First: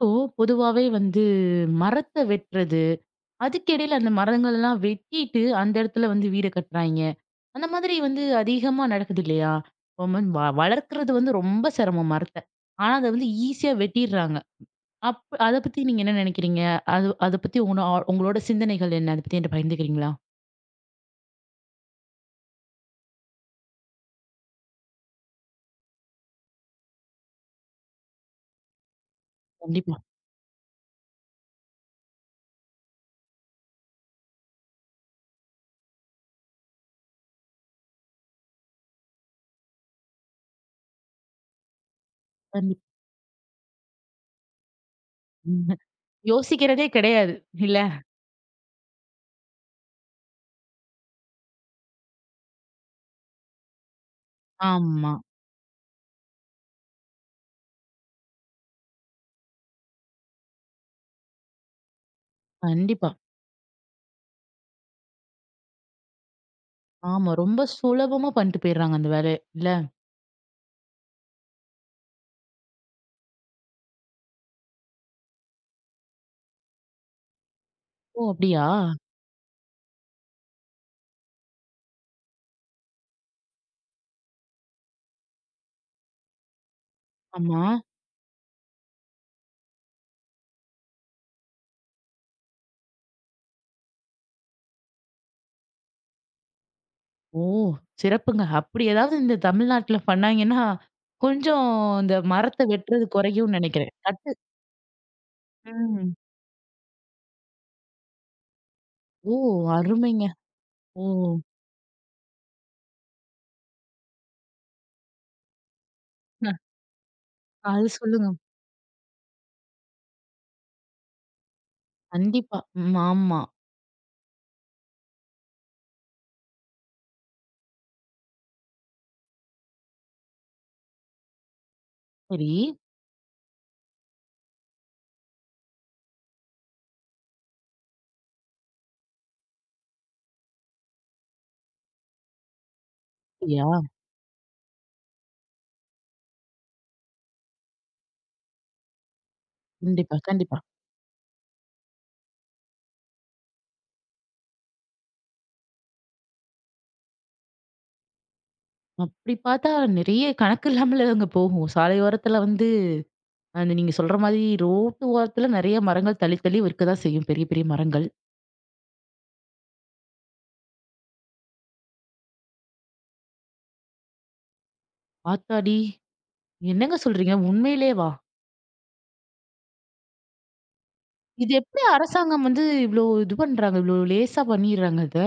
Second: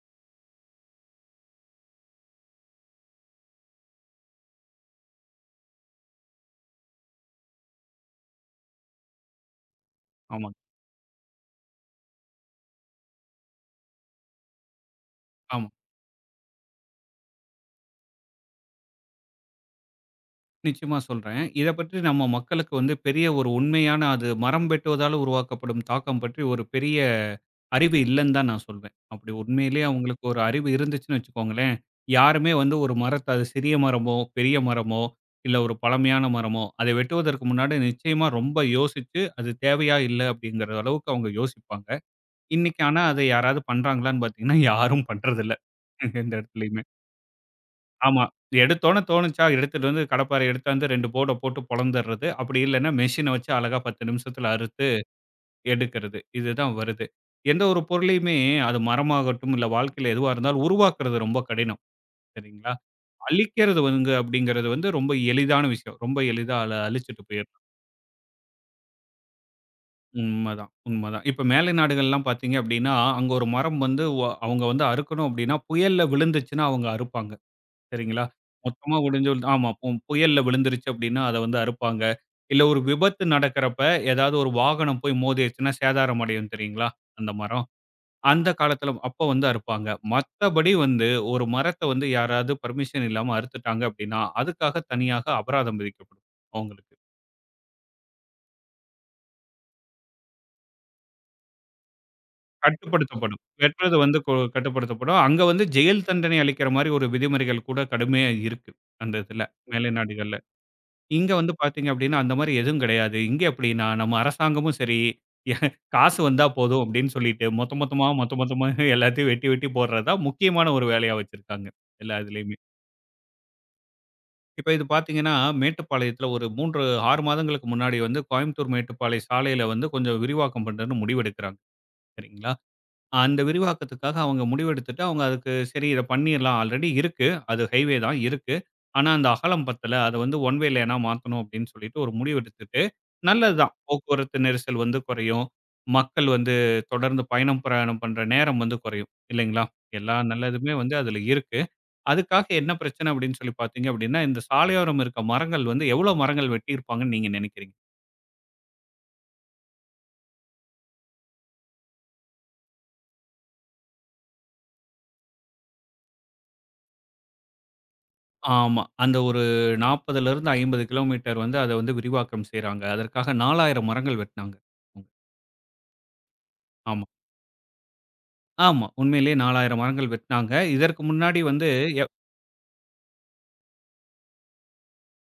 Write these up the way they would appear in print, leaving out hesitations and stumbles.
இப்போ பொதுவாவே வந்து மரத்த வெட்டுறது, அதுக்கிடையில அந்த மரங்கள்லாம் வெட்டிட்டு அந்த இடத்துல வந்து வீடு கட்டுறாய்ங்க. அந்த மாதிரி வந்து அதிகமா நடக்குது இல்லையா? ரொம்ப வ ஆமாங்க. வளர்க்கிறது வந்து ரொம்ப சிரமம் மரத்த. ஆனா அத வந்து ஈஸியா வெட்டிர்றாங்க. அப் அத ஆமா. பத்தி நீங்க என்ன நினைக்கிறீங்க? அது அத பத்தி உங்களோட சிந்தனைகள் என்ன? அத பத்தி என்ட்ட பகிர்ந்துக்கிறீங்களா? நிச்சயமா சொல்றேன். இத பற்றி நம்ம மக்களுக்கு வந்து பெரிய ஒரு உண்மையான அது மரம் வெட்டுவதால உருவாக்கப்படும் தாக்கம் பற்றி ஒரு பெரிய அறிவு இல்லன்னு தான் நான் சொல்வேன். அப்படி உண்மையிலேயே கண்டிப்பா, அவங்களுக்கு ஒரு அறிவு இருந்துச்சுன்னு வச்சுக்கோங்களேன், யாருமே வந்து ஒரு மரத்த அது சிறிய மரமோ, பெரிய மரமோ, இல்ல ஒரு பழமையான மரமோ, அதை வெட்டுவதற்கு முன்னாடி நிச்சயமா ரொம்ப யோசிச்சு, அது தேவையா இல்ல அப்படிங்கிற அளவுக்கு அவங்க யோசிப்பாங்க. இன்னைக்கு கண்டிப்பா. ஆனா அத யாராவது பண்றாங்களான்னு பார்த்தீங்கன்னா, யாரும் பண்றதில்ல. உம். எந்த இடத்துலயுமே. யோசிக்கிறதே கிடையாது. இல்ல? ஆமா. எடுத்தோனே தோணுச்சா, எடுத்துட்டு வந்து கடப்பாரை எடுத்தாந்து 2 போர்ட போட்டு பொளந்துறது. அப்படி இல்லன்னா மெஷின வச்சு அழகா 10 நிமிஷத்துல அறுத்து ஆமா. எடுக்கிறது. இதுதான் வருது. எந்த ஒரு பொருளையுமே அது மரமாகட்டும், இல்ல வாழ்க்கையில எதுவா இருந்தாலும் உருவாக்குறது ரொம்ப கடினம். சரிங்களா? கண்டிப்பா. அழிக்கிறது வந்து அப்படிங்கிறது வந்து ரொம்ப எளிதான விஷயம். ரொம்ப எளிதா அழிச்சுட்டு ஆமா. போயிரலாம். ரொம்ப சுலபமா பண்ணிட்டு போயிர்றாங்க அந்த வேலைய. இல்ல? உண்மதான், உண்மதான். இப்ப மேலை நாடுகள்லாம் பார்த்தீங்க அப்படின்னா, அங்க ஒரு மரம் வந்து அவங்க வந்து அறுக்கணும் அப்படின்னா, புயல்ல விழுந்துச்சுன்னா அவங்க அறுப்பாங்க. ஓ! சரிங்களா? அப்படியா? மொத்தமா ஆமா. புயல்ல விழுந்துருச்சு அப்டின்னா, அத வந்து அறுப்பாங்க. இல்ல ஒரு விபத்து நடக்கிறப்ப ஏதாவது ஒரு வாகனம் போய் மோதிருச்சுன்னா சேதாரம் அடையும் தெரியுங்களா? அந்த ஆமா. மரம். அந்த காலத்துல அப்ப வந்து அறுப்பாங்க. மத்தபடி வந்து ஒரு மரத்த வந்து யாராவது பெர்மிஷன் இல்லாம அறுத்துட்டாங்க அப்டின்னா, அதுக்காக தனியாக அபராதம் விதிக்கப்படும் அவங்களுக்கு. ஓ! சிறப்புங்க. அப்படி ஏதாவது இந்த தமிழ்நாட்டுல பண்ணாங்கன்னா, கொஞ்சம் இந்த மரத்த வெட்டுறது கட்டுப்படுத்தப்படும். குறையும்னு நெனைக்கிறேன். வெட்டுறது வந்து கட்டுப்படுத்தப்படும். அங்க வந்து ஜெயில் ம். தண்டனை அளிக்கிற மாரி ஒரு விதிமுறைகள் கூட கடுமையா இருக்கு. அந்த ஓ! இதுல மேலை அருமைங்க. நாடுகள்ல. ஓ! இங்க வந்து பார்த்தீங்க அப்டின்னா, அந்த மாரி எதுவும் கிடையாது. இங்க எப்டின்னா, நம்ம அரசாங்கமும் சரி, காசு வந்தா அ போதும் அப்டின்னு சொல்லிட்டு, மொத்த அது மொத்தமா, சொல்லுங்க. மொத்த மொத்தமா எல்லாத்தையும் வெட்டி வெட்டி போடுறது தான் முக்கியமான ஒரு வேலையா வச்சிருக்காங்க. எல்லா இதுலயுமே. கண்டிப்பா. ம். ஆமா. இப்ப இது பார்த்தீங்கன்னா, மேட்டுப்பாளையத்துல ஒரு 3, 6 மாதங்களுக்கு முன்னாடி வந்து கோயம்புத்தூர் மேட்டுப்பாளைய சாலையில வந்து கொஞ்சம் விரிவாக்கம் பண்றதுன்னு முடிவெடுக்கிறாங்க. சரிங்களா? சரி. அந்த விரிவாக்கத்துக்காக அவங்க முடிவெடுத்துட்டு, அவங்க அதுக்கு சரி இத பண்ணிரலாம். ஆல்ரெடி இருக்கு. அது ஹைவே தான் இருக்கு. ஆனா, அந்த அகலம் பத்தல. அத வந்து ஒன் வே லேனா மாத்தணும் அப்டின்னு சொல்லிட்டு ஒரு முடிவெடுத்துட்டு, நல்லது அப்படியா? தான். போக்குவரத்து நெரிசல் வந்து குறையும். மக்கள் வந்து தொடர்ந்து பயணம், பிரயாணம் பண்ற நேரம் வந்து குறையும். இல்லைங்களா? எல்லா கண்டிப்பா, கண்டிப்பா. நல்லதுமே வந்து அதுல இருக்கு. அதுக்காக என்ன பிரச்சனை அப்டின்னு சொல்லி பார்த்தீங்க அப்டின்னா, இந்த சாலையோரம் இருக்க மரங்கள் வந்து எவ்வளோ மரங்கள் வெட்டியிருப்பாங்கன்னு நீங்க நெனைக்கிறீங்க? அப்படி பார்த்தா நெறைய கணக்கு இல்லாமல அங்க போகும். சாலை ஓரத்துல வந்து அந்த நீங்க சொல்ற மாதிரி ரோட்டு ஓரத்துல நெறைய மரங்கள் தள்ளி, தள்ளி இருக்கதான் செய்யும். பெரிய, பெரிய மரங்கள். ஆமா. அந்த ஒரு 40லருந்து 50 கிலோமீட்டர் வந்து அத வந்து விரிவாக்கம் செய்றாங்க. அதற்காக 4000 மரங்கள் வெட்னாங்க. ம். ஆத்தாடி! என்னங்க ஆமா. சொல்றீங்க? உண்மையிலேவா? ஆமா. உண்மையிலேயே 4000 மரங்கள் வெட்னாங்க. இதற்கு முன்னாடி இது வந்து எப்படி எவ் அரசாங்கம் வந்து இவ்ளோ இது பண்றாங்க? இவ்ளோ லேசா பண்ணிர்றாங்க அத.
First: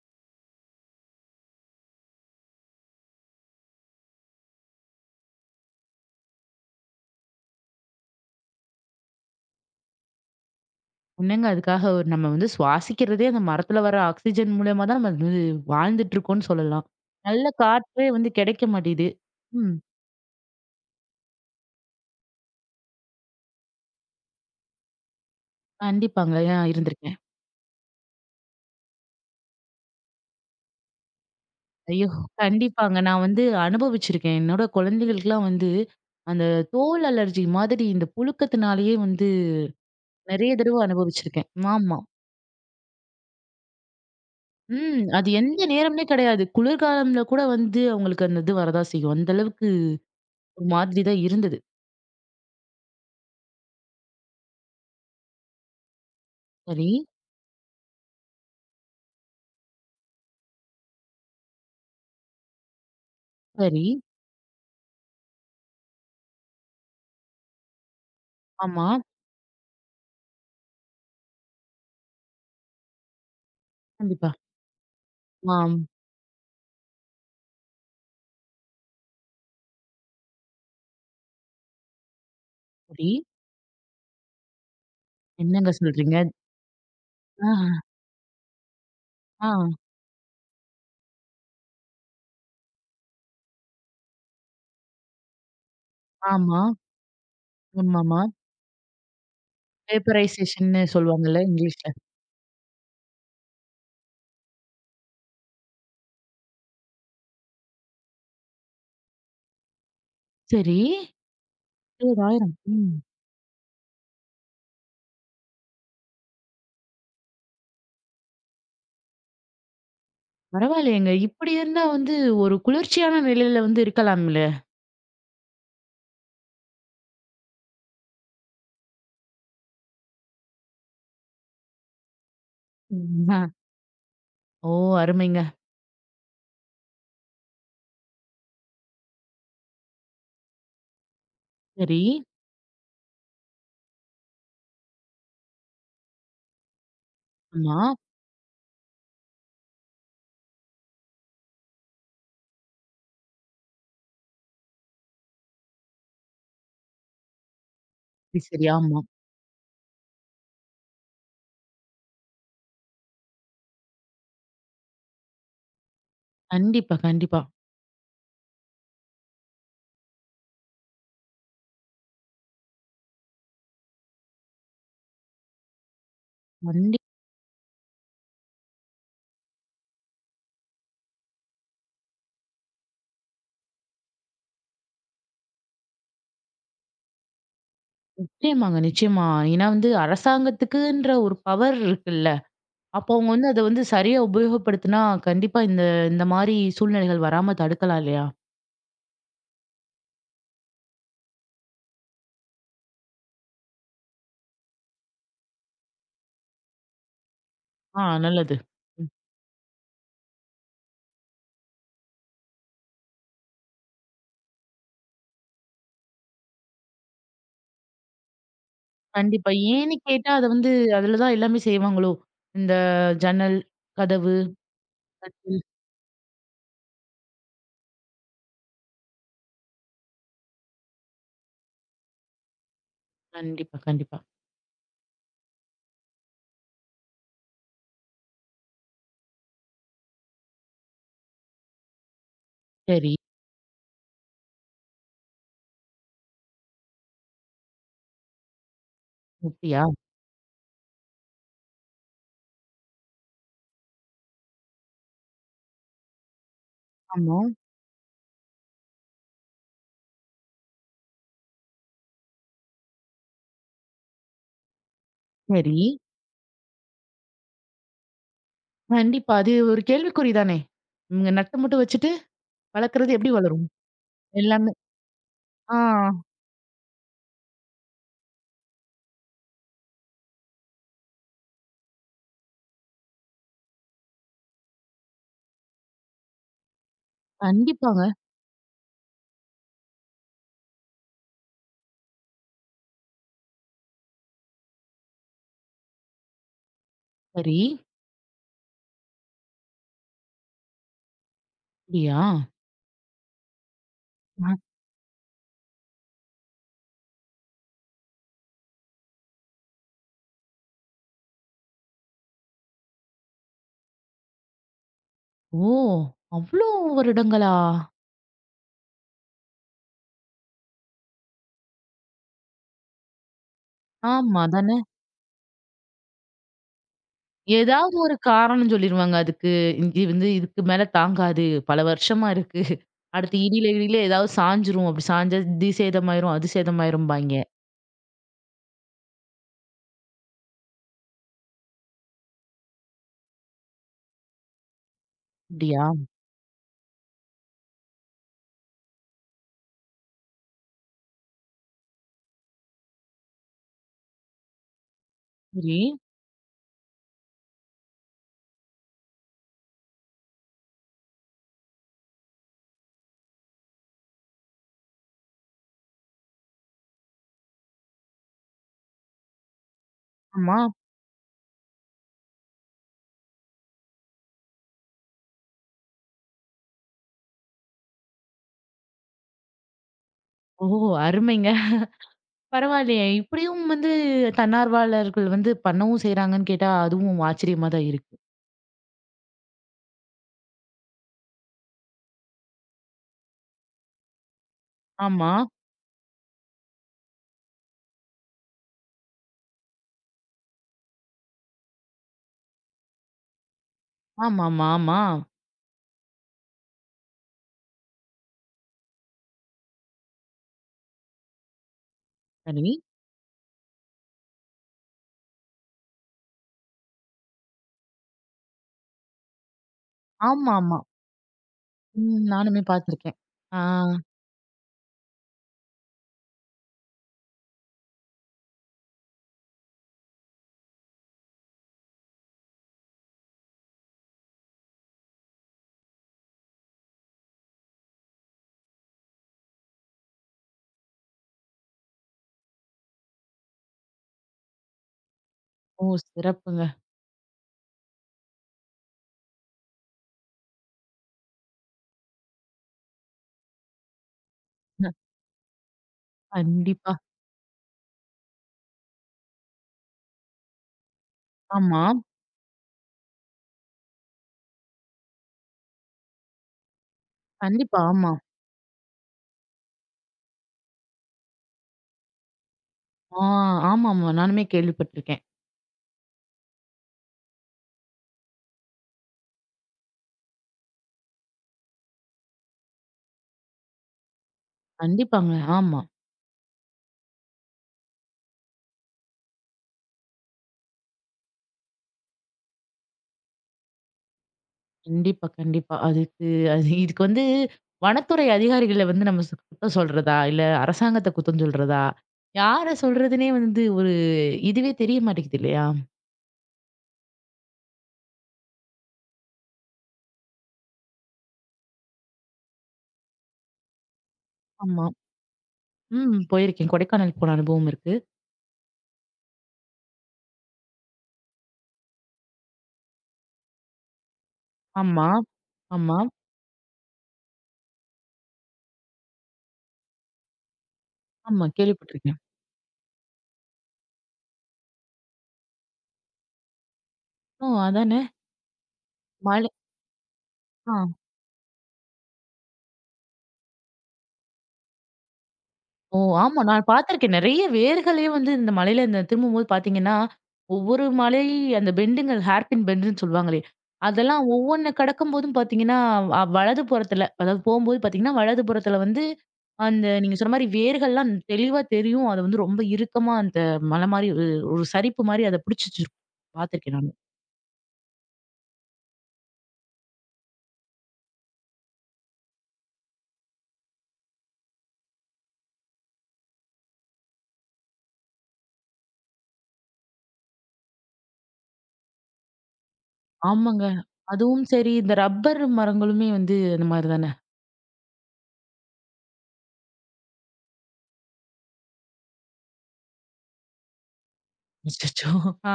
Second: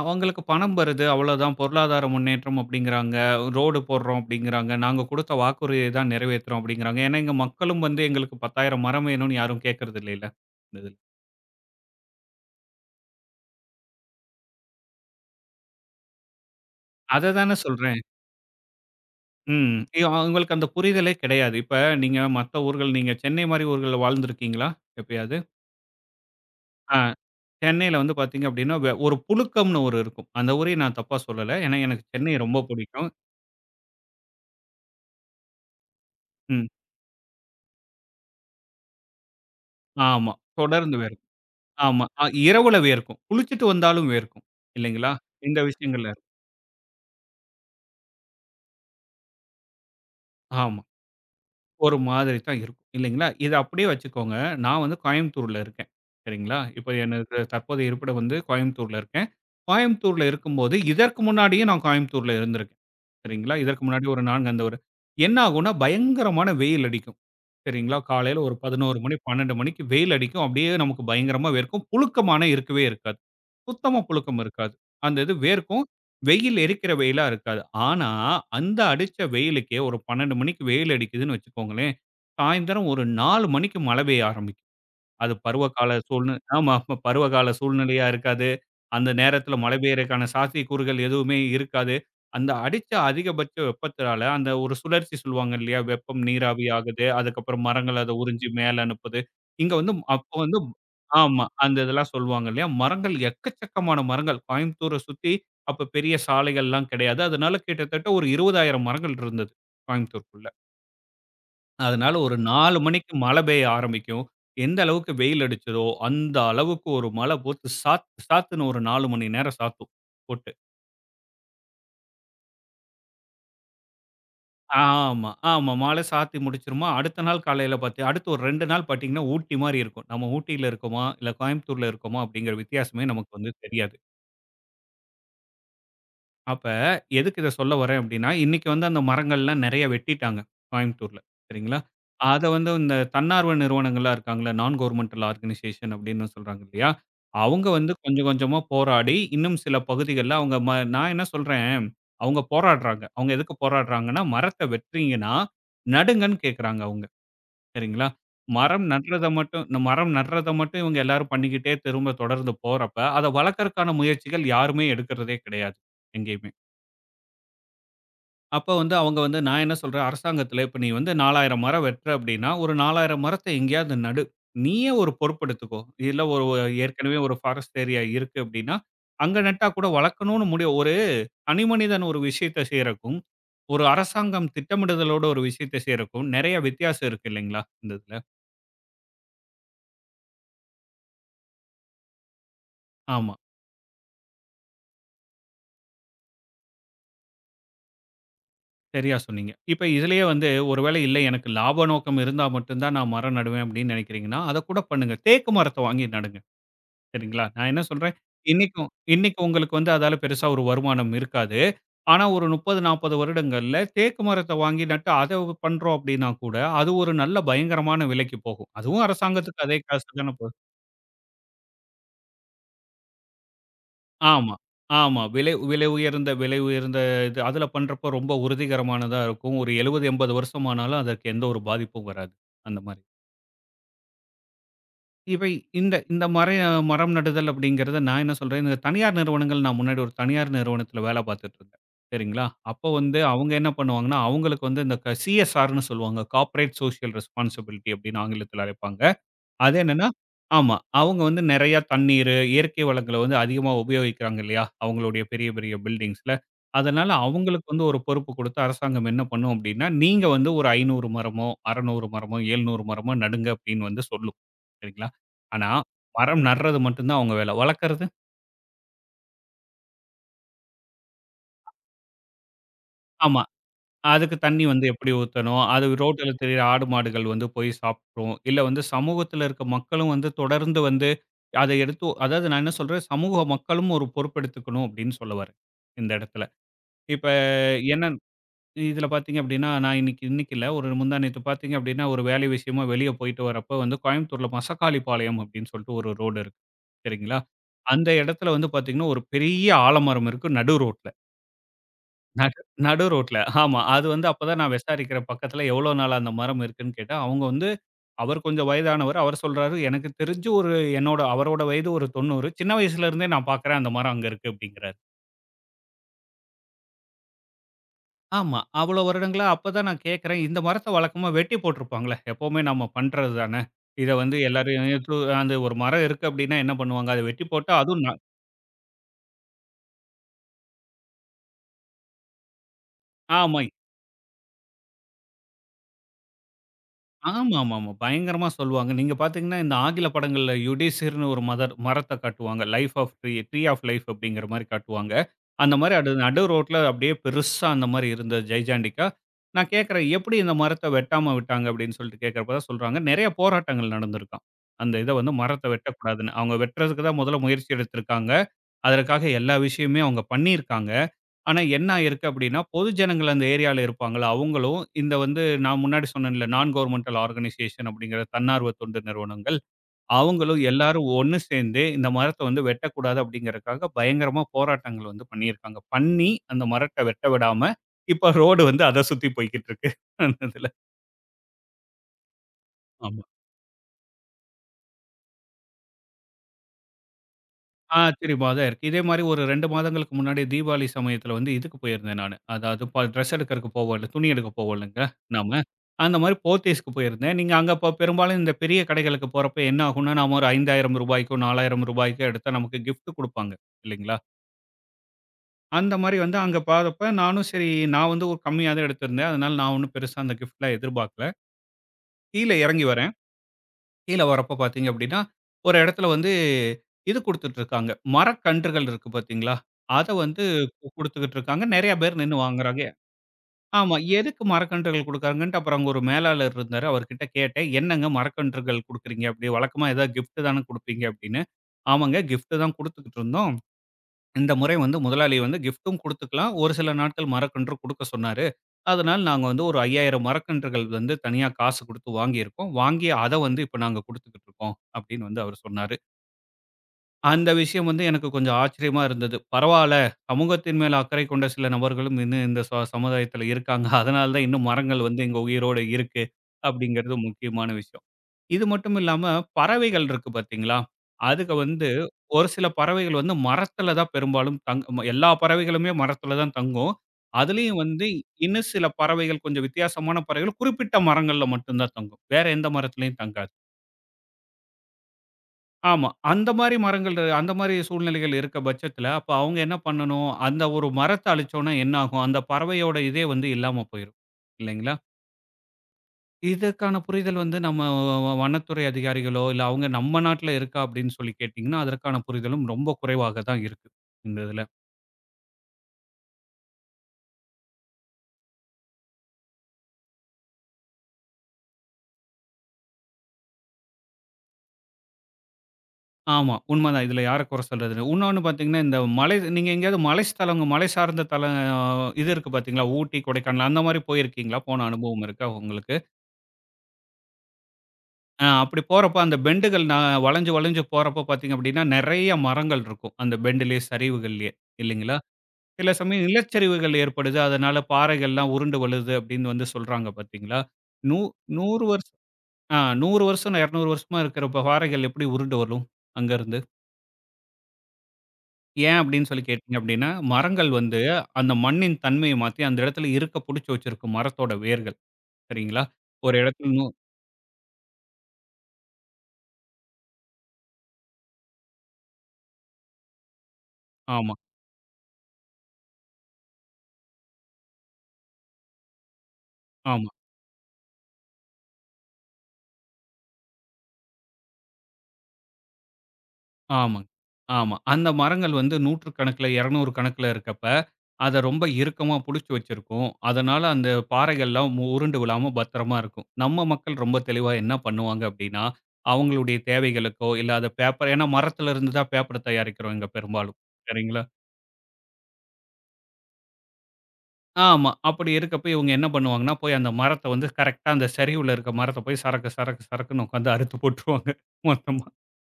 அவங்களுக்கு பணம் வருது அவ்வளோதான் பொருளாதார முன்னேற்றம் அப்படிங்கிறாங்க. ரோடு போடுறோம் அப்படிங்கிறாங்க. நாங்க குடுத்த வாக்குறுதிய தான் நிறைவேத்துறோம் அப்படிங்கிறாங்க. ஏன்னா எங்க மக்களும் வந்து எங்களுக்கு 10,000 மரம் வேணும்னு யாரும் கேட்கறது இல்லைல்ல. இந்த இதுல. என்னங்க அதுக்காக ஒரு நம்ம வந்து சுவாசிக்கிறதே அந்த மரத்துல வர ஆக்ஸிஜன் மூலியமா தான் நம்ம வந்து வாழ்ந்துட்டு இருக்கோம்னு சொல்லலாம். அத நல்ல தானே சொல்றேன். காற்றே வந்து கிடைக்க மாட்டேங்குது. ம். ம். அவங்களுக்கு அந்த புரிதலே கிடையாது. இப்ப நீங்க மத்த ஊர்கள் நீங்க சென்னை மாரி ஊர்கள்ல வாழ்ந்துருக்கீங்களா எப்பயாவது? கண்டிப்பாங்க. ஆ ஆ. இருந்திருக்கேன். சென்னையில வந்து பார்த்தீங்க அப்படின்னா, ஒரு புழுக்கம்னு ஒரு இருக்கும். அந்த ஊரையே நான் தப்பா சொல்லல. ஏன்னா எனக்கு ஐயோ! சென்னை ரொம்ப கண்டிப்பாங்க. பிடிக்கும். நான் வந்து அனுபவிச்சிருக்கேன். என்னோட குழந்தைகளுக்குலாம் வந்து அந்த ம். தோல் அலர்ஜி மாதிரி இந்த புழுக்கத்தினாலேயே வந்து ஆமா. நெறைய தடவ தொடர்ந்து வேர்க்கும். அனுபவிச்சிருக்கேன். ஆமா. ஆமா. இரவுல வேர்க்கும். குளிச்சுட்டு வந்தாலும் வேர்க்கும். ம். இல்லைங்களா? அது இந்த எந்த நேரம்னே விஷயங்கள்ல. இருக்கும். கிடையாது. குளிர்காலம்ல கூட வந்து அவங்களுக்கு அந்த இது வரதான் செய்யும். அந்த அளவுக்கு ஒரு ஆமா. மாதிரி தான் இருந்தது. ஒரு மாதிரி தான் இருக்கும் இல்லைங்களா? இத அப்படியே வச்சுக்கோங்க. நான் வந்து கோயம்புத்தூர்ல இருக்கேன். சரிங்களா? சரி, இப்போ எனக்கு தற்போதைய இருப்பிடம் வந்து கோயம்புத்தூர்ல இருக்கேன். கோயம்புத்தூர்ல இருக்கும்போது, இதற்கு முன்னாடியும் நான் கோயம்புத்தூர்ல இருந்திருக்கேன். சரிங்களா? இதற்கு சரி. முன்னாடி ஒரு 4 அந்த ஒரு என்ன ஆகும்னா, பயங்கரமான வெயில் அடிக்கும். சரிங்களா? காலையில ஒரு ஆமா. 11 மணி, 12 மணிக்கு வெயில் அடிக்கும். அப்படியே நமக்கு பயங்கரமா வேர்க்கும். புழுக்கமான இருக்கவே இருக்காது. சுத்தமா கண்டிப்பா. புழுக்கம் இருக்காது. அந்த இது ஆம். வேர்க்கும். வெயில் எரிக்கிற வெயிலா இருக்காது. ஆனா, அந்த அடிச்ச வெயிலுக்கே ஒரு 12 மணிக்கு வெயில் அடிக்குதுன்னு வச்சுக்கோங்களேன், சாயந்தரம் ஒரு சரி. 4 மணிக்கு மழை பெய்ய ஆரம்பிக்கும். அது என்னங்க பருவகால சொல்றீங்க? சூழ்நி ஆமா பருவகால ஆஹ. சூழ்நிலையா இருக்காது. அந்த ஆ. நேரத்தில மழை பெய்யறக்கான சாத்தியக்கூறுகள் எதுவுமே இருக்காது. அந்த அடிச்ச அதிகபட்ச வெப்பத்தினால அந்த ஒரு சுழற்சி சொல்லுவாங்க இல்லையா? வெப்பம் ஆமா. நீராவி ஆகுது. அதுக்கப்புறம் மரங்கள் அத ஆமாமா. உறிஞ்சி மேல அனுப்புது. இங்க வந்து அப்ப வந்து வேப்பரைசேஷன்னு சொல்லுவாங்கல்ல ஆமா. அந்த இங்கிலீஷ்ல. இதெல்லாம் சொல்லுவாங்க இல்லையா? மரங்கள் எக்கச்சக்கமான மரங்கள் கோயம்புத்தூர சுத்தி அப்ப பெரிய சாலைகள்லாம் கிடையாது. அதனால கிட்டத்தட்ட ஒரு 20,000 மரங்கள் இருந்தது கோயம்புத்தூருக்குள்ள. சரி. அதனால ஒரு 20,000 4 ம். மணிக்கு மழை பெய்ய ஆரம்பிக்கும். எந்த அளவுக்கு வெயில் அடிச்சதோ, அந்த அளவுக்கு ஒரு மழை போத்து சாத்து சாத்துன்னு ஒரு 4 மணி நேரம் சாத்தும் போட்டு. பரவாயில்லையேங்க. இப்படி இருந்தா வந்து ஒரு குளிர்ச்சியான நிலையில வந்து இருக்கலாம்ல. ஆமா, ஆமா. மழை சாத்தி முடிச்சுருமா, அடுத்த நாள் காலையில பாத்து அடுத்து ஒரு 2 நாள் பாத்தீங்கன்னா, ஊட்டி மாரி இருக்கும். நம்ம ஊட்டியில இருக்கோமா, இல்ல கோயம்புத்தூர்ல இருக்கோமா அப்படிங்கிற வித்தியாசமே ம். நமக்கு அ. வந்து தெரியாது. ஓ! அருமைங்க. அப்ப எதுக்கு இத சொல்ல வரேன் அப்படின்னா, இன்னைக்கு வந்து அந்த மரங்கள்லாம் நெறைய வெட்டிட்டாங்க, கோயம்புத்தூர்ல. சரிங்களா? சரி. அத வந்து இந்த தன்னார்வ நிறுவனங்கள்லாம் இருக்காங்கல்ல, நான் கவர்ன்மென்டல் ஆர்கனைசேஷன் அப்படின்னு சொல்றாங்க இல்லையா? அவங்க ஆமா. வந்து கொஞ்சம் கொஞ்சமா போராடி, இன்னும் சில பகுதிகள்ல அவங்க நான் என்ன சொல்றேன், அவங்க போராடுறாங்க. அவங்க எதுக்கு போராடுறாங்கன்னா, மரத்த வெட்றீங்கன்னா, நடுங்கன்னு கேட்கறாங்க அவங்க. சரிங்களா? சரி, சரி. மரம் ஆமா. நடுறத மட்டும் இந்த மரம் நடுறத மட்டும் இவங்க எல்லாரும் பண்ணிக்கிட்டே திரும்ப தொடர்ந்து போறப்ப, அத வளர்க்கறக்கான முயற்சிகள் யாருமே எடுக்கிறதே கிடையாது, எங்கேயுமே. கண்டிப்பா, கண்டிப்பா. அப்ப வந்து அவங்க வந்து நான் என்ன சொல்றேன், அரசாங்கத்தில இப்ப நீ வந்து 4000 மரம் வெட்டுற அப்படின்னா, ஒரு 4000 மரத்தை எங்கேயாவது நடு. நீயே ஒரு பொறுப்பெடுத்துக்கோ. இல்ல ஒரு ஒரு கண்டிப் ஏற்கனவே ஒரு ஃபாரஸ்ட் ஏரியா இருக்கு அப்படின்னா, அங்க நட்டா கூட வளர்க்கணும்னு முடிவு ஒரு தனிமனிதன் ஒரு விஷயத்த செய்றக்கும், ஒரு அரசாங்கம் திட்டமிடுதலோட ஒரு விஷயத்த செய்றக்கும் நெறைய வித்தியாசம் இருக்கு இல்லைங்களா? இந்த இதுல. நிச்சயமாங்க, நிச்சயமா. ஏன்னா வந்து அரசாங்கத்துக்குன்ற ஒரு பவர் இருக்குல்ல. அப்போ அவங்க ஆமா. வந்து அத வந்து சரியா உபயோகப்படுத்தினா, கண்டிப்பா இந்த இந்த மாரி சூழ்நிலைகள் வராம தடுக்கலாம் இல்லையா? சரியா சொன்னீங்க. இப்ப இதிலேயே வந்து ஒருவேளை இல்ல எனக்கு லாப நோக்கம் இருந்தா மட்டும் தான் நான் மரம் நடுவேன் அப்படின்னு நினைக்கிறீங்கன்னா, அத கூட பண்ணுங்க. தேக்கு மரத்த வாங்கி நடுங்க. சரிங்களா? நான் என்ன ஆ சொல்றேன், நல்லது. இன்னைக்கும் ம். இன்னைக்கு உங்களுக்கு வந்து அதால பெருசா ஒரு வருமானம் இருக்காது. ஆனா ஒரு 30, 40 வருடங்கள்ல தேக்கு மரத்த வாங்கி நட்டு அத பண்றோம் அப்டின்னா கூட, அது ஒரு நல்ல பயங்கரமான விலைக்கு போகும். அதுவும் கண்டிப்பா. அரசாங்கத்துக்கு அதே ஏன்னு காசு கேட்டா, தான அத போது. வந்து அதுல தான் எல்லாமே செய்வாங்களோ! இந்த ஜன்னல், கதவு. ஆமா, ஆமா. விலை ம். விலை உயர்ந்த விலை உயர்ந்த இது அதுல பண்றப்போ ரொம்ப உறுதிகரமானதா இருக்கும். ஒரு 70, 80 வருஷமானாலும் அதற்கு எந்த ஒரு பாதிப்பும் வராது. அந்த மாரி. கண்டிப்பா, கண்டிப்பா. இவை இந்த இந்த மர மரம் நடுதல் அப்படிங்கிறத நான் என்ன சொல்றேன், இந்த தனியார் நிறுவனங்கள் நான் முன்னாடி ஒரு தனியார் நிறுவனத்தில வேலை பார்த்துட்டு இருந்தேன். சரிங்களா? அப்போ சரி. வந்து அவங்க என்ன பண்ணுவாங்கன்னா, அவங்களுக்கு வந்து இந்த சிஎஸ்ஆர்ன்னு சொல்லுவாங்க. கார்ப்பரேட் சோஷியல் ரெஸ்பான்சிபிலிட்டி அப்படின்னு ஆங்கிலத்தில அழைப்பாங்க. அது அப்படியா? என்னன்னா ஆமா. அவங்க வந்து நெறையா தண்ணீரு, இயற்கை வளங்கள வந்து அதிகமா உபயோகிக்கிறாங்க இல்லையா? அவங்களுடைய பெரிய, பெரிய பில்டிங்ஸ்ல. அதனால ஆமா. அவங்களுக்கு வந்து ஒரு பொறுப்பு குடுத்து அரசாங்கம் என்ன பண்ணும் அப்டின்னா, நீங்க வந்து ஒரு 500 மரமோ, 600 மரமோ, 700 மரமோ நடுங்க அப்டின்னு வந்து சொல்லும். சரிங்களா? ஆனா, சரி. மரம் நட்றது மட்டும் தான் அவங்க வேல. வளர்க்கறது கண்டிப்பா. அது ஒரு கேள்விக்குறி தானே! இவங்க நட்ட மட்டும் வச்சுட்டு வளர்க்குறது எப்படி ஆமா. வளரும்? அதுக்கு தண்ணி எல்லாமே வந்து எப்படி ஊத்தணும்? ஆ அது ரோட்ல திரியிற ஆடு, மாடுகள் வந்து போய் சாப்பிட்ரும். இல்ல வந்து சமூகத்துல இருக்க மக்களும் வந்து தொடர்ந்து வந்து அத எடுத்து அதாவது நான் என்ன சொல்றேன், சமூக மக்களும் ஒரு பொறுப்பெடுத்துக்கணும் அப்படின்னு சொல்ல வரேன், இந்த இடத்துல. இப்ப என்ன கண்டிப்பாங்க. இதுல பார்த்தீங்க அப்படின்னா, நான் இன்னைக்கு இன்னைக்கு இல்ல, ஒரு முந்தா நேத்து பார்த்தீங்க அப்படின்னா, ஒரு வேலை விஷயமா வெளிய போயிட்டு வரப்ப வந்து கோயம்புத்தூர்ல மசக்காளிபாளையம் அப்படின்னு சொல்லிட்டு ஒரு ரோடு இருக்கு. சரிங்களா? சரி. அந்த இடத்துல வந்து பார்த்தீங்கன்னா, ஒரு பெரிய ஆலமரம் இருக்கு நடு ரோட்ல. அப்படியா? நடு நடு ரோட்ல. ஆமா. அது வந்து ஆ. அப்பதான் நான் விசாரிக்கிறேன் பக்கத்துல எவ்வளோ நாளா அந்த மரம் இருக்குன்னு கேட்டா, அவங்க வந்து அவர் கொஞ்சம் வயதானவர். அவர் சொல்றாரு, "எனக்கு தெரிஞ்சு ஒரு அவரோட வயது ஒரு 90. சின்ன வயசுல இருந்தே நான் பார்க்குறேன் அந்த மரம் அங்க இருக்கு" அப்படிங்கிறாரு. ஓ! அவ்ளோ வருடங்களா? ஆமா. அவ்வளோ வருடங்களா அப்பதான் நான் கேட்கிறேன், "இந்த மரத்த வழக்கமா வெட்டி போட்டுருப்பாங்கல்ல. எப்பவுமே நம்ம பண்றது தானே. இத வந்து ஆமா. தானே! எல்லாரும் அந்த ஒரு மரம் இருக்கு அப்படின்னா என்ன பண்ணுவாங்க? அத வெட்டி போட்டா ஏதாவது அதுவும் ந" ஒரு காரணம் சொல்லிருவாங்க அதுக்கு. இது வந்து இதுக்கு மேல தாங்காது. பல வருஷமா இருக்கு. அடுத்து ஆமா. இடியில இடியில ஏதாவது சாஞ்சிரும். அப்படி சாஞ்சா இது சேதமாயிரும், அது சேதமாயிரும்பாய்ங்க. ஆமாமாமா. பயங்கரமா சொல்லுவாங்க. நீங்க பார்த்தீங்கன்னா, இந்த ஆங்கில படங்கள்ல யுடிசிர்ன்னு ஒரு மதர் மரத்த காட்டுவாங்க. Life of tree tree of life அப்படிங்கிற மாரி காட்டுவாங்க. அந்த அப்படியா? மாரி அது நடு ரோட்ல அப்படியே பெருசா அந்த மாரி இருந்தது ஜைஜாண்டிக்கா. நான் கேட்கிறேன், "எப்படி இந்த மரத்த வெட்டாம விட்டாங்க?" அப்படின்னு சொல்லிட்டு கேட்கிறப்ப தான் சொல்றாங்க, "நெறைய போராட்டங்கள் நடந்திருக்காம். அந்த இத வந்து மரத்த சரி. வெட்டக்கூடாதுன்னு. அவங்க வெட்டுறதுக்கு தான் முதல்ல முயற்சி எடுத்திருக்காங்க. அதற்காக எல்லா விஷயமுமே அவங்க பண்ணியிருக்காங்க. ஆனா என்ன ஆயிருக்கு அப்படின்னா, பொது ஜனங்கள் அந்த ஏரியால இருப்பாங்கல்ல, அவங்களும் இந்த வந்து நான் முன்னாடி சொன்னேன்ல நான் கவர்ன்மென்டல் ஆர்கனைசேஷன் அப்படிங்கிற தன்னார்வ தொண்டு நிறுவனங்கள், ஆமா. அவங்களும் எல்லாரும் ஒண்ணு சேர்ந்து இந்த மரத்த வந்து வெட்டக்கூடாது அப்படிங்கிறதுக்காக பயங்கரமா போராட்டங்கள் வந்து பண்ணியிருக்காங்க. பண்ணி அந்த மரத்த வெட்ட விடாம, இப்ப ரோடு வந்து அத சுத்தி போய்க்கிட்டு இருக்கு அந்த ஓ! இதுல. அருமைங்க. பரவாயில்லையே! இப்படியும் வந்து தன்னார்வலர்கள் வந்து பண்ணவும் செய்றாங்கன்னு கேட்டா, அதுவும் ஆச்சரியமா தான் இருக்கு. ஆச்சரியமா தான் இருக்கு. இதே மாரி ஒரு 2 மாதங்களுக்கு முன்னாடி தீபாவளி சமயத்துல வந்து இதுக்கு போயிருந்தேன் நானு. அதாவது ட்ரெஸ் எடுக்கறக்கு போவோம்ல, துணி எடுக்க போவோம்லங்க ஆமா. நாம. அந்த மாரி போத்தீஸ்க்கு போயிருந்தேன். நீங்க அங்க இப்ப பெரும்பாலும் இந்த பெரிய கடைகளுக்கு போறப்ப என்ன ஆகும்னா, நாம ஒரு ரூ. 5,000க்கோ, ரூ. 4,000க்கோ எடுத்தா நமக்கு கிஃப்ட் குடுப்பாங்க இல்லைங்களா? ஆமாமா, ஆமா. ஆமா அந்த மாரி வந்து அங்க பாத்தப்ப நானும் சரி நான் வந்து ஒரு கம்மியா தான் எடுத்திருந்தேன். அதனால நான் ஒண்ணும் பெருசா அந்த கிஃப்ட்லாம் எதிர்பார்க்கல. கீழ சரி. இறங்கி வரேன். கீழ வரப்ப பார்த்தீங்க அப்படின்னா, ஒரு இடத்துல வந்து இது குடுத்துட்டுருக்காங்க. மரக்கன்றுகள் இருக்கு பார்த்தீங்களா? அத வந்து ஆமாமா. குடுத்துக்கிட்டு இருக்காங்க. நெறைய பேர் ம். நின்னு நானுமே வாங்குறாங்க. பார்த்துருக்கேன். ஆ. ஆமா. எதுக்கு மரக்கன்றுகள் குடுக்குறாங்கன்ட்டு அப்புறம் அங்க ஒரு மேலாளர் இருந்தாரு. அவர்கிட்ட கேட்டேன். "என்னங்க மரக்கன்றுகள் குடுக்குறீங்க? அப்படி வழக்கமா ஏதாவது கிஃப்ட் தான குடுப்பீங்க" அப்படின்னு. "ஆமாங்க கிஃப்ட் தான் குடுத்துக்கிட்டு இருந்தோம். இந்த முறை வந்து முதலாளி வந்து கிஃப்ட்டும் குடுத்துக்கலாம். ஒரு சில நாட்கள் மரக்கன்று குடுக்க சொன்னாரு. அதனால நாங்க வந்து ஒரு 5,000 மரக்கன்றுகள் வந்து தனியா காசு குடுத்து வாங்கியிருக்கோம். வாங்கி அத வந்து இப்ப நாங்க குடுத்துக்கிட்டு இருக்கோம்." அப்படின்னு வந்து அவரு ஓ! சொன்னாரு. சிறப்புங்க. அந்த விஷயம் வந்து எனக்கு கொஞ்சம் ஆச்சரியமா இருந்தது. பரவால்ல, சமூகத்தின் மேல் அக்கறை கொண்ட சில நபர்களும் இன்னும் இந்த சமுதாயத்தில இருக்காங்க. அதனால தான் இன்னும் மரங்கள் வந்து இங்க உயிரோட இருக்கு, கண்டிப்பா. அப்படிங்கிறது முக்கியமான விஷயம். இது மட்டும் இல்லாம, பறவைகள் இருக்கு பார்த்தீங்களா? அதுக்கு ஆமா. வந்து ஒரு சில பறவைகள் வந்து மரத்தில தான் பெரும்பாலும் எல்லா பறவைகளுமே மரத்தில தான் தங்கும். அதுலயும் கண்டிப்பா. வந்து ஆமா. இன்னும் சில பறவைகள், கொஞ்சம் வித்தியாசமான பறவைகள் குறிப்பிட்ட மரங்கள்ல மட்டும் தான் தங்கும். வேற எந்த மரத்திலயும் ஆ தங்காது. ஆமாமா. நானுமே கேள்விப்பட்டுருக்கேன். ஆமா. அந்த மாரி அந்த மாரி சூழ்நிலைகள் இருக்க பட்சத்தில, அப்ப அவங்க என்ன பண்ணணும்? அந்த ஒரு மரத்த அழிச்சோம்னா என்ன ஆகும்? அந்த பறவையோட இதே வந்து இல்லாம போயிரும். இல்லைங்களா? கண்டிப்பாங்க. ஆமா. இதற்கான புரிதல் வந்து நம்ம வனத்துறை அதிகாரிகளோ, இல்ல அவங்க நம்ம நாட்ல இருக்கா அப்படின்னு சொல்லி கேட்டீங்கன்னா, அதற்கான புரிதலும் ரொம்ப குறைவாக தான் இருக்கு. இந்த இதுல. கண்டிப்பா, கண்டிப்பா. அதுக்கு அது இதுக்கு வந்து வனத்துறை அதிகாரிகள வந்து நம்ம குத்தம் சொல்றதா? இல்ல அரசாங்கத்த குத்தம் சொல்றதா? யார சொல்றதுன்னே வந்து ஒரு இதுவே தெரிய மாட்டேங்குது இல்லையா? ஆமா. உண்மதான். இதுல யார குறை சொல்றது இல்ல. இன்னொன்னு பார்த்தீங்கன்னா, இந்த மலை நீங்க எங்கேயாவது மலை ஸ்தலங்க மலை சார்ந்த இது இருக்கு பார்த்தீங்களா? ஊட்டி, கொடைக்கானல் அந்த மாரி போயிருக்கீங்களா? போன ஆமா. அனுபவம் இருக்கா உங்களுக்கு? ம். போயிருக்கேன். கொடைக்கானல் போன அனுபவம் இருக்கு. ஆ அப்படி போறப்ப அந்த பெண்டுகள் நான் வளைஞ்சு, வளைஞ்சு போறப்ப பார்த்தீங்க அப்படின்னா, நெறைய மரங்கள் இருக்கும். அந்த பெண்டுலயே, சரிவுகள்லயே ஆமா, இல்லைங்களா? சில ஆமா, சமயம் நிலச்சரிவுகள் ஏற்படுது. அதனால பாறைகள்லாம் உருண்டு விழுது அப்படின்னு வந்து சொல்றாங்க பார்த்தீங்களா? நூ ஆமா. 100 வருஷம் கேள்விப்பட்டுருக்கேன். ஆ 100 வருஷம், 200 வருஷமா இருக்கிற பாறைகள் எப்படி உருண்டு வரும் அங்கருந்து? ஓ! அதானே. ஏன் அப்படின்னு சொல்லி மழை கேட்டீங்க அப்படின்னா, மரங்கள் ஆ. வந்து அந்த மண்ணின் தன்மைய மாத்தி அந்த இடத்துல இருக்க புடிச்சு வச்சிருக்கும் மரத்தோட வேர்கள். சரிங்களா? ஓ! ஒரு ஆமா. நான் இடத்துல நூ பார்த்துருக்கேன். நெறைய வேர்களே வந்து இந்த மலையில இந்த திரும்பும்போது பார்த்தீங்கன்னா, ஒவ்வொரு மலை அந்த பெண்டுங்க ஹேர்பின் பெண்டுன்னு சொல்லுவாங்களே, அதெல்லாம் ஆமா, ஒவ்வொன்னு கடக்கும்போதும் பார்த்தீங்கன்னா, அ வலது புறத்துல அதாவது போம்போது பார்த்தீங்கன்னா, வலது புறத்துல வந்து அந்த ஆமா. நீங்க சொன்ன மாரி வேர்கள்லாம் தெளிவா தெரியும். அது வந்து ரொம்ப இறுக்கமா அந்த மலை மாரி ஒரு ஒரு சரிப்பு மாரி அத பிடிச்சு வச்சிருக்கும். பார்த்துருக்கேன் நானு. ஆமாங்க. ஆமா. அந்த மரங்கள் வந்து 100 கணக்குல, 200 கணக்குல இருக்கப்ப, அத ரொம்ப இறுக்கமா புடிச்சு வச்சிருக்கும். அதனால அந்த பாறைகள்லாம் உருண்டு விழாம பத்திரமா இருக்கும். நம்ம மக்கள் ரொம்ப தெளிவா என்ன பண்ணுவாங்க அப்படின்னா, அவங்களுடைய தேவைகளுக்கோ, இல்ல அத பேப்பர் ஏன்னா மரத்துல இருந்து தான் பேப்பர் தயாரிக்கிறோம் இங்க பெரும்பாலும். ஆமாங்க. சரிங்களா? அதுவும் சரி, இந்த ரப்பர் மரங்களுமே வந்து அந்த மாரி தானே? ஆமா. அப்படி இருக்கப்ப இவங்க என்ன பண்ணுவாங்கன்னா, போய் அந்த மரத்த வந்து கரெக்ட்டா அந்த சரிவுல இருக்க மரத்த போய் சரக்கு, சரக்கு, சரக்குன்னு உட்காந்து அறுத்து போட்டுருவாங்க மொத்தமா. அச்சச்சோ! ஆ.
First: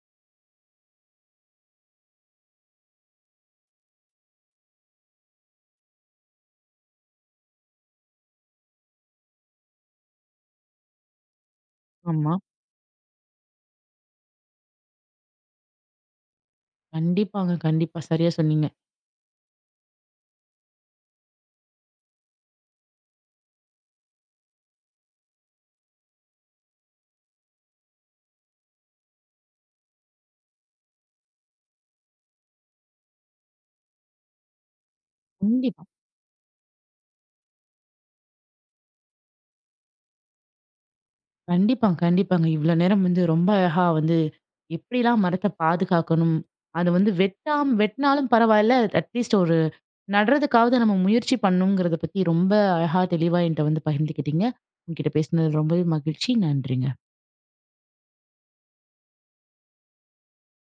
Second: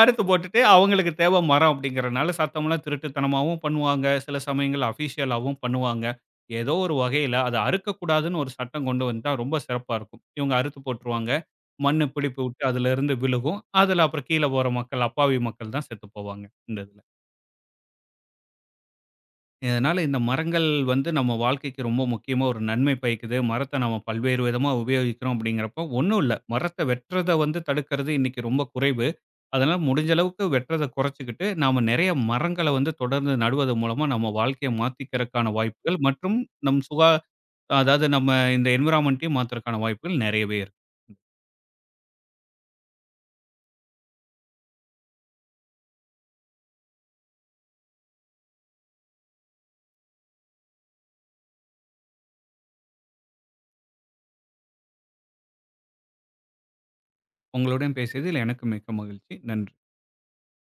அறுத்து போட்டுட்டு அவங்களுக்கு தேவை மரம் அப்படிங்கிறனால சத்தம்லாம் திருட்டுத்தனமாவும் பண்ணுவாங்க. சில சமயங்கள்ல அஃபிஷியலாவும் பண்ணுவாங்க. ஏதோ ஒரு வகையில அத அறுக்கக்கூடாதுன்னு ஒரு சட்டம் கொண்டு வந்தா ரொம்ப சிறப்பா இருக்கும். இவங்க அறுத்து போட்டுருவாங்க. மண்ணு ஆமா. பிடிப்பு விட்டு அதிலிருந்து விழுகும். அதுல அப்புறம் கீழ போற மக்கள், அப்பாவி மக்கள் தான் செத்து போவாங்க இந்த இதுல. கண்டிப்பாங்க. கண்டிப்பா. சரியா சொன்னீங்க. இதனால இந்த மரங்கள் வந்து நம்ம வாழ்க்கைக்கு ரொம்ப முக்கியமா ஒரு நன்மை பயக்குது. மரத்த நம்ம பல்வேறு விதமா உபயோகிக்கிறோம் அப்படிங்கிறப்போ, ஒண்ணும் இல்ல. மரத்த வெட்றத வந்து தடுக்கிறது இன்னைக்கு ரொம்ப குறைவு. அதனால முடிஞ்ச அளவுக்கு வெட்றத குறைச்சுக்கிட்டு, நாம நெறைய மரங்கள வந்து தொடர்ந்து நடுவதன் மூலமா நம்ம வாழ்க்கைய மாத்திக்கிறக்கான கண்டிப்பா. வாய்ப்புகள் மற்றும் நம் சுகா அதாவது நம்ம இந்த என்விரான்மென்ட்டையும் மாத்துறக்கான வாய்ப்புகள் நெறையவே இருக்கு. கண்டிப்பா, கண்டிப்பாங்க. இவ்ளோ நேரம் வந்து ரொம்ப அழகா வந்து எப்படிலாம் மரத்த பாதுகாக்கணும்? அது வந்து வெட்டாம் வெட்டினாலும் பரவாயில்ல. அட்லீஸ்ட் ஒரு நடுறதுக்காவது நம்ம முயற்சி பண்ணணுங்கிறத பத்தி ரொம்ப அழகா, தெளிவா என்ட்ட வந்து பகிர்ந்துக்கிட்டீங்க. உங்ககிட்ட பேசினது ரொம்பவே மகிழ்ச்சி. நன்றிங்க. உங்களுடன் பேசியதில் எனக்கு மிக்க மகிழ்ச்சி. நன்றி.